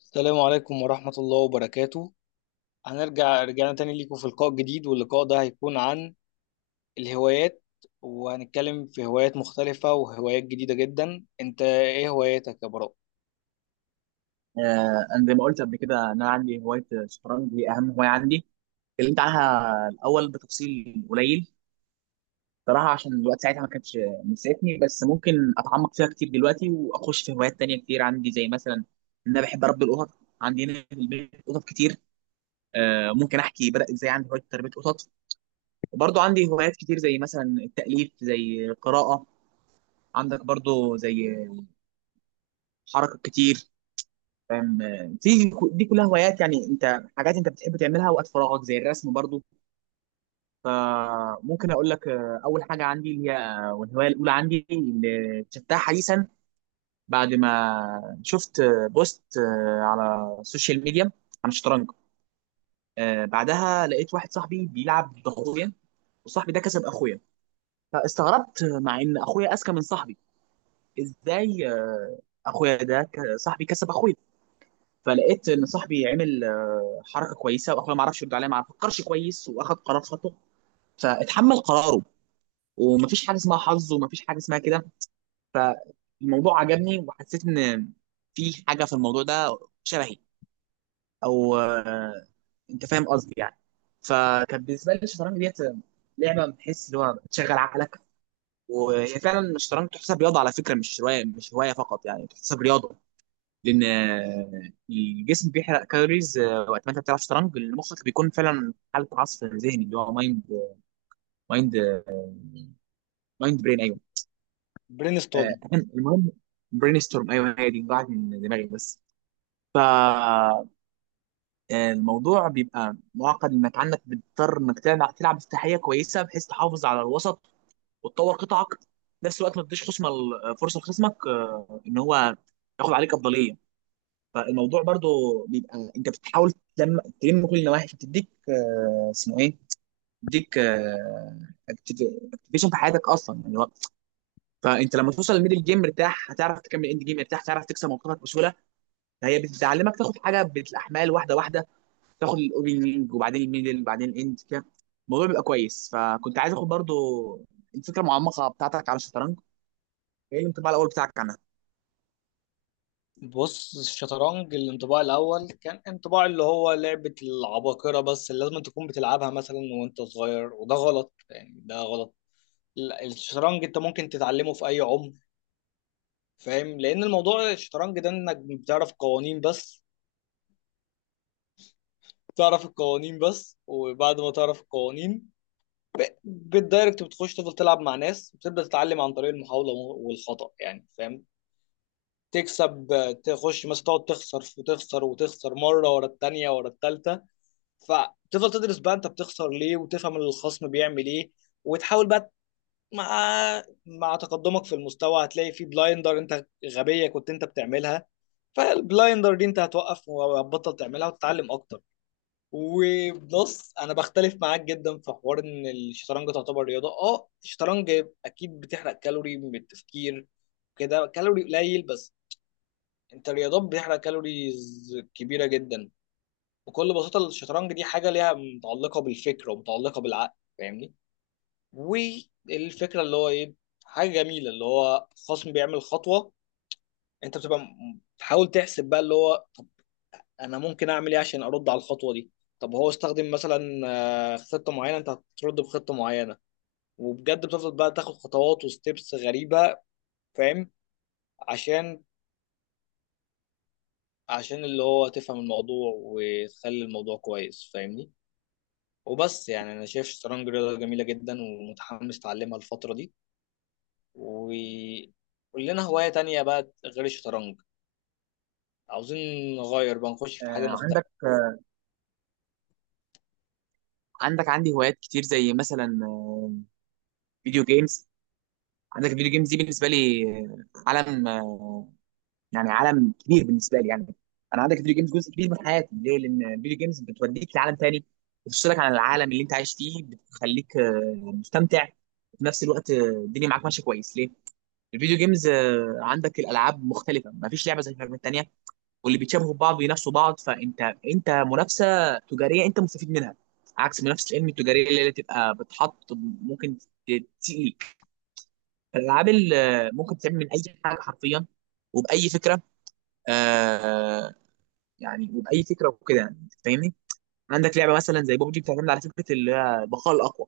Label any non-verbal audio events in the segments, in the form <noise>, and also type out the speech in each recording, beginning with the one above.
السلام عليكم ورحمة الله وبركاته. رجعنا تاني ليكم في لقاء جديد، واللقاء ده هيكون عن الهوايات. وهنتكلم في هوايات مختلفة وهوايات جديدة جدا. انت ايه هواياتك يا براء؟ انا زي ما قلت قبل كده ان انا عندي هوايه الشطرنج دي اهم هوايه عندي. اتكلمت عنها الاول بتفصيل قليل. صراحه عشان الوقت ساعتها ما كانش مساعدني، بس ممكن اتعمق فيها كتير دلوقتي واخش في هوايات تانية كتير عندي، زي مثلا ان انا بحب اربي القطط. عندي هنا في البيت قطط كتير. ممكن احكي بدا ازاي عندي هوايه تربيه قطط. وبرضه عندي هوايات كتير زي مثلا التاليف، زي القراءه. عندك برضه زي حركه كتير، فاهم. في دي كلها هوايات، يعني انت حاجات انت بتحب تعملها وقت فراغك زي الرسم برضو. فممكن اقول لك، اول حاجه عندي اللي هي، والهوايه الاولى عندي اللي اكتشفتها حديثا، بعد ما شفت بوست، على السوشيال ميديا عن الشطرنج. بعدها لقيت واحد صاحبي بيلعب ضغطية، وصاحبي ده كسب اخويا. فاستغربت، مع ان اخويا اذكى من صاحبي، ازاي اخويا ده صاحبي كسب اخويا. فلقيت ان صاحبي عمل حركه كويسه، واخويا ما عرفش يرد عليا، ما فكرش كويس واخد قرار خطأ فاتحمل قراره. ومفيش حاجه اسمها حظ، ومفيش حاجه اسمها كده. فالموضوع عجبني، وحسيت ان في حاجه في الموضوع ده شبهي، او انت فاهم قصدي يعني. فكان بالنسبه لي الشطرنج ديت لعبه بتحس اللي هو بتشغل عقلك. وهي فعلا الشطرنج تحسب رياضه على فكره، مش هوايه، فقط يعني، تحسب رياضه. لان الجسم بيحرق كالوريز وقت ما انت بتلعب شطرنج. المخ بيكون فعلا في حاله عصف ذهني، اللي هو مايند، مايند برين، ايوه. برين ستورم. المهم برين ستورم، ايوه، هي دي ضاعت من دماغي بس. فالموضوع بيبقى معقد، انك عندك بتضطر انك تلعب افتتاحيه كويسه، بحيث تحافظ على الوسط، وتطور قطعك في نفس الوقت، ما تديش خصمك فرصه. لخصمك ان هو ياخد عليك افضليه. فالموضوع برضو بيبقى انت بتحاول تلم كل النواحي، عشان تديك، اسمه ايه، تديك اكتيفيشن في حياتك اصلا، يعني فانت لما توصل للميدل جيم مرتاح، هتعرف تكمل اند جيم مرتاح، تعرف تكسب موقفك بسهوله. فهي بتعلمك تاخد حاجه بالاحمال واحده واحده، تاخد الاوبننج، وبعدين الميدل، وبعدين الاند كده. الموضوع بيبقى كويس. فكنت عايز اخد برضو الفكره المعمقه بتاعتك على الشطرنج، ايه الانطباع الاول بتاعك عنها؟ بص الشطرنج، الانطباع الأول كان انطباع اللي هو لعبة العباقرة، بس اللي لازم تكون بتلعبها مثلا وانت صغير، وده غلط يعني، ده غلط. لا، الشطرنج انت ممكن تتعلمه في أي عمر. فاهم، لأن الموضوع الشطرنج ده انك بتعرف قوانين بس. تعرف القوانين بس، وبعد ما تعرف القوانين بالدايركت بتخش تفضل تلعب مع ناس وتبدأ تتعلم عن طريق المحاولة والخطأ يعني، فاهم. تكسب، تخش مثلا تقعد تخسر وتخسر وتخسر مرة ورا التانية ورا التالتة. فتفضل تدرس بقى انت بتخسر ليه، وتفهم الخصم بيعمل ايه، وتحاول بقى مع تقدمك في المستوى هتلاقي في بلايندر انت غبية كنت انت بتعملها. فالبلايندر دي انت هتوقف وهتبطل تعملها وتتعلم اكتر. وبص انا بختلف معاك جدا في حوار ان الشطرنج تعتبر رياضه. اه الشطرنج اكيد بتحرق كالوري من التفكير، كده كالوري قليل بس. انت الرياضات بتحرق كالوريز كبيره جدا. بكل بساطه الشطرنج دي حاجه ليها متعلقه بالفكر ومتعلقه بالعقل، فاهمني. والفكره اللي هو ايه، حاجه جميله اللي هو خصم بيعمل خطوه، انت بتبقى تحاول تحسب بقى اللي هو انا ممكن اعمل ايه عشان ارد على الخطوه دي. طب هو استخدم مثلا خطه معينه، انت هترد بخطه معينه. وبجد بتفضل بقى تاخد خطوات وستبس غريبه، فاهم، عشان اللي هو تفهم الموضوع وتخلي الموضوع كويس، فاهمني. وبس يعني انا شايف الشطرنج رياضه جميله جدا ومتحمس اتعلمها الفتره دي. وقول لنا هوايه تانية بقى غير الشطرنج، عاوزين نغير بقى نخش آه، في حاجه عندك مختلفه. عندك عندي هوايات كتير، زي مثلا فيديو جيمز. عندك الفيديو جيمز دي بالنسبه لي عالم، يعني عالم كبير بالنسبه لي يعني. انا عندك الفيديو جيمز جزء كبير من حياتي. ليه؟ لان الفيديو جيمز بتوديك لعالم تاني، بتفصلك عن العالم اللي انت عايش فيه، بتخليك مستمتع في نفس الوقت. الدنيا معاك ماشيه كويس. ليه؟ الفيديو جيمز عندك الالعاب مختلفه، ما فيش لعبه زي من التانيه، واللي بيتشابهوا ببعض بينافسوا بعض. فانت منافسه تجاريه انت مستفيد منها، عكس منافسه العلم التجاريه اللي هي تبقى بتحط. ممكن الالعاب اللي ممكن تتعمل من اي حاجه حرفيا، وباي فكره، آه يعني، وباي فكره وكده يعني، أنت فاهمني. عندك لعبه مثلا زي بوبجي بتعتمد على فكره اللي هي البقاء الاقوى،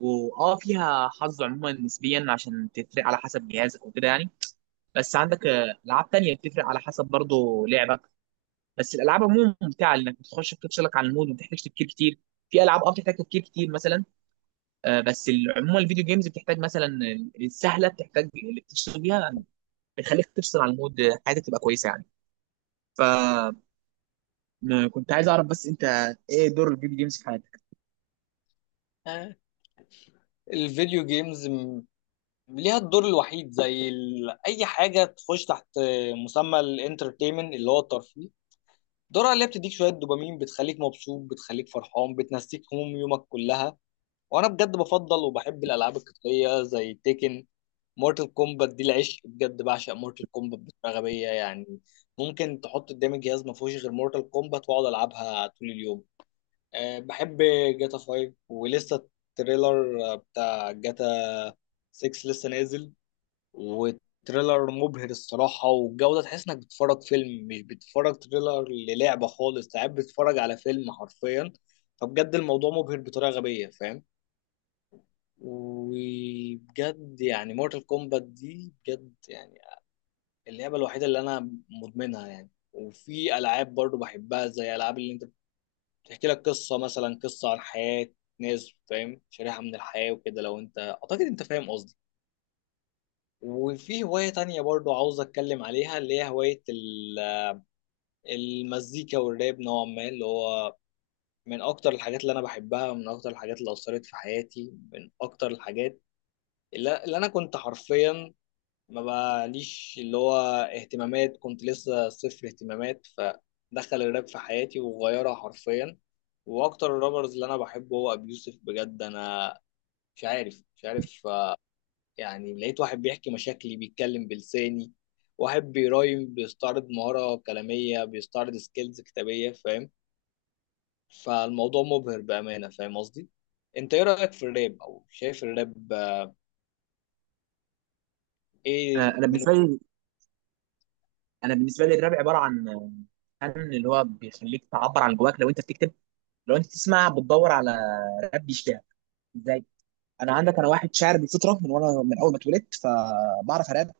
واه فيها حظ عموما نسبيا، عشان تفرق على حسب جهازك وكده يعني. بس عندك العاب تانية بتفرق على حسب برضه لعبك. بس الالعاب عموما ممتعه، لانك بتخش بتفصلك عن المود، وما بتحتاجش تفكير كتير. في العاب اه بتحتاج تفكير كتير مثلا، عموما الفيديو جيمز بتحتاج مثلا، السهله بتحتاج اللي بتشتغل بيها، بتخليك تفصل عن المود، حياتك تبقى كويسه يعني. فكنت عايز اعرف بس، انت ايه دور الفيديو جيمز في حياتك؟ آه، الفيديو جيمز ليها الدور الوحيد، زي ال... اي حاجه تخش تحت مسمى الانترتينمنت اللي هو الترفيه. دورها اللي هي بتديك شويه دوبامين، بتخليك مبسوط، بتخليك فرحان، بتنسيك هموم يومك كلها. وانا بجد بفضل وبحب الالعاب القتاليه زي تيكن، مورتال كومبات. دي العشق بجد، بعشق مورتال كومبات بطريقه غبيه يعني. ممكن تحط قدامي جهاز ما فيهوش غير مورتال كومبات واقعد العبها طول اليوم. أه بحب جاتا 5، ولسه التريلر بتاع جاتا 6 لسه نازل، وتريلر مبهر الصراحة، والجودة تحس انك بتتفرج فيلم، مش بتتفرج تريلر للعبة خالص، ساعات بتتفرج على فيلم حرفيا. فبجد الموضوع مبهر بطريقة غبية، فاهم. وبجد يعني مورتال كومبات دي بجد يعني اللعبة الوحيدة اللي انا مدمنها يعني. وفي العاب برضو بحبها زي العاب اللي انت بتحكي لك قصة، مثلا قصة عن حياة ناس، فاهم، شريحة من الحياة وكده. لو انت اعتقد انت فاهم قصدي. وفي هواية تانية برضو عاوز أتكلم عليها، اللي هي هواية المزيكا والراب نوعا ما، اللي هو من أكتر الحاجات اللي أنا بحبها، من أكتر الحاجات اللي أثرت في حياتي، من أكتر الحاجات اللي أنا كنت حرفيا ما بقاليش اللي هو اهتمامات، كنت لسه صفر اهتمامات، فدخل الراب في حياتي وغيرها حرفيا. وأكتر الرابرز اللي أنا بحبه هو أبي يوسف، بجد أنا مش عارف. يعني لقيت واحد بيحكي مشاكلي، بيتكلم بلساني، واحد بيرايم، بيستعرض مهارة كلامية، بيستعرض سكيلز كتابية، فاهم. فالموضوع مبهر بأمانة، فاهم قصدي. انت ايه رأيك في الراب، او شايف الراب آه، ايه انا من... بالنسبه لي انا بالنسبه لي الراب عباره عن، عن اللي هو بيخليك تعبر عن جواك لو انت بتكتب. لو انت تسمع بتدور على راب بيشتغل ازاي. انا عندك انا واحد شاعر بالفطره، من وانا من اول ما اتولدت فبعرف اراب.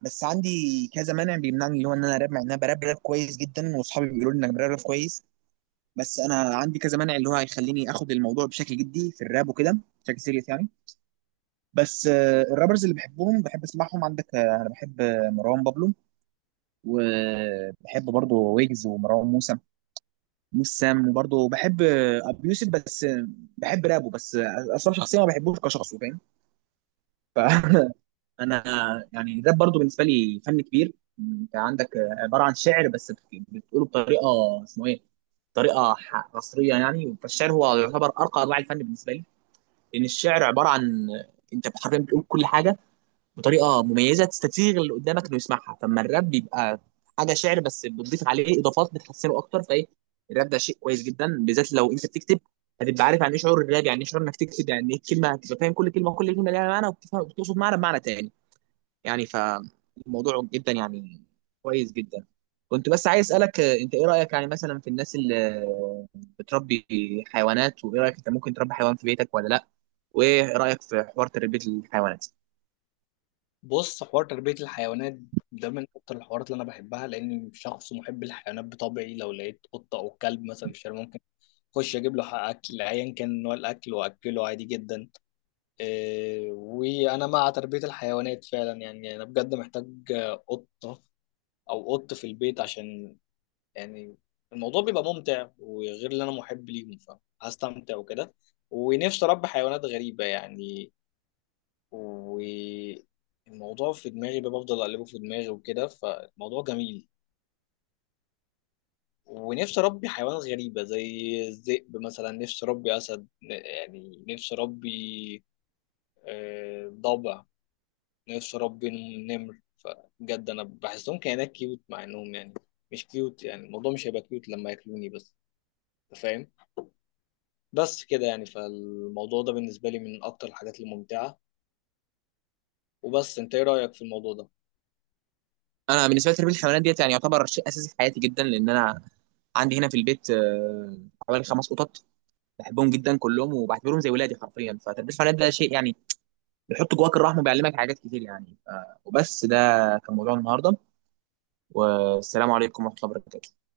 بس عندي كذا مانع بيمنعني، اللي هو ان انا اراب، مع ان انا براب كويس جدا، واصحابي بيقولوا لي انك براب كويس. بس انا عندي كذا مانع اللي هو هيخليني اخد الموضوع بشكل جدي في الراب وكده، بشكل سيريس يعني. بس الرابرز اللي بحبهم بحب اسمعهم، عندك انا بحب مروان بابلو، وبحب برضه ويجز ومروان موسى موسام، وبرضه بحب ابي يوسف. بس بحب رابه بس، اصلا شخصيا ما بحبوش كشخص فاهم. فانا <laughs> يعني الراب برضه بالنسبه لي فن كبير. انت عندك عباره عن شعر، بس بتقوله بطريقه، اسمه ايه، طريقه عصريه يعني. فالشعر هو يعتبر ارقى انواع الفن بالنسبه لي، لان الشعر عباره عن، انت حرفيا بتقول كل حاجه بطريقه مميزه، تستسيغ اللي قدامك انه يسمعها. فاما الراب بيبقى حاجه شعر، بس بتضيف عليه اضافات بتحسنه اكتر. فايه الراب ده شيء كويس جدا، بالذات لو انت بتكتب، هتبقى عارف يعني ايه شعور الراب، يعني ايه شعور انك تكتب، يعني ايه الكلمه، هتبقى فاهم كل كلمه، وكل كلمه ليها معنى، وبتفهم وبتقصد معنى بمعنى تاني يعني. فالموضوع جدا يعني كويس جدا. كنت بس عايز اسالك، انت ايه رايك يعني مثلا في الناس اللي بتربي حيوانات؟ وايه رايك، انت ممكن تربي حيوان في بيتك ولا لا؟ وايه رايك في حوار تربيه الحيوانات؟ بص حوار تربية الحيوانات ده من اكتر الحوارات اللي انا بحبها، لاني شخص محب للحيوانات بطبعي. لو لقيت قطة او كلب مثلا في الشارع، ممكن اخش اجيب له حق اكل ايا كان نوع الاكل واكله عادي جدا. إيه، وانا مع تربيه الحيوانات فعلا يعني. انا بجد محتاج قطه او قط في البيت عشان يعني الموضوع بيبقى ممتع، وغير اللي انا محب ليهم فهستمتع وكده. ونفسي اربي حيوانات غريبه يعني، والموضوع في دماغي بقى بفضل اقلبه في دماغي وكده، فالموضوع جميل. ونفسي اربي حيوانات غريبه زي الذئب مثلا، نفسي اربي اسد، يعني نفسي اربي ضبع، نفسي اربي نمر. فبجد انا بحسهم كائنات كيوت، مع انهم يعني مش كيوت، يعني الموضوع مش هيبقى كيوت لما ياكلوني بس، انت فاهم. بس كده يعني، فالموضوع ده بالنسبه لي من اكتر الحاجات الممتعه. وبس انت ايه رايك في الموضوع ده؟ انا بالنسبه لي تربيه الحيوانات ديت يعني يعتبر شيء اساسي في حياتي جدا، لان انا عندي هنا في البيت حوالي 5 قطط، بحبهم جدا كلهم، وبعتبرهم زي ولادي حرفيا. فتربيه الحيوانات ده شيء يعني بيحط جواك الرحمه، وبيعلمك حاجات كتير يعني. وبس ده كان موضوع النهارده. والسلام عليكم ورحمه الله وبركاته.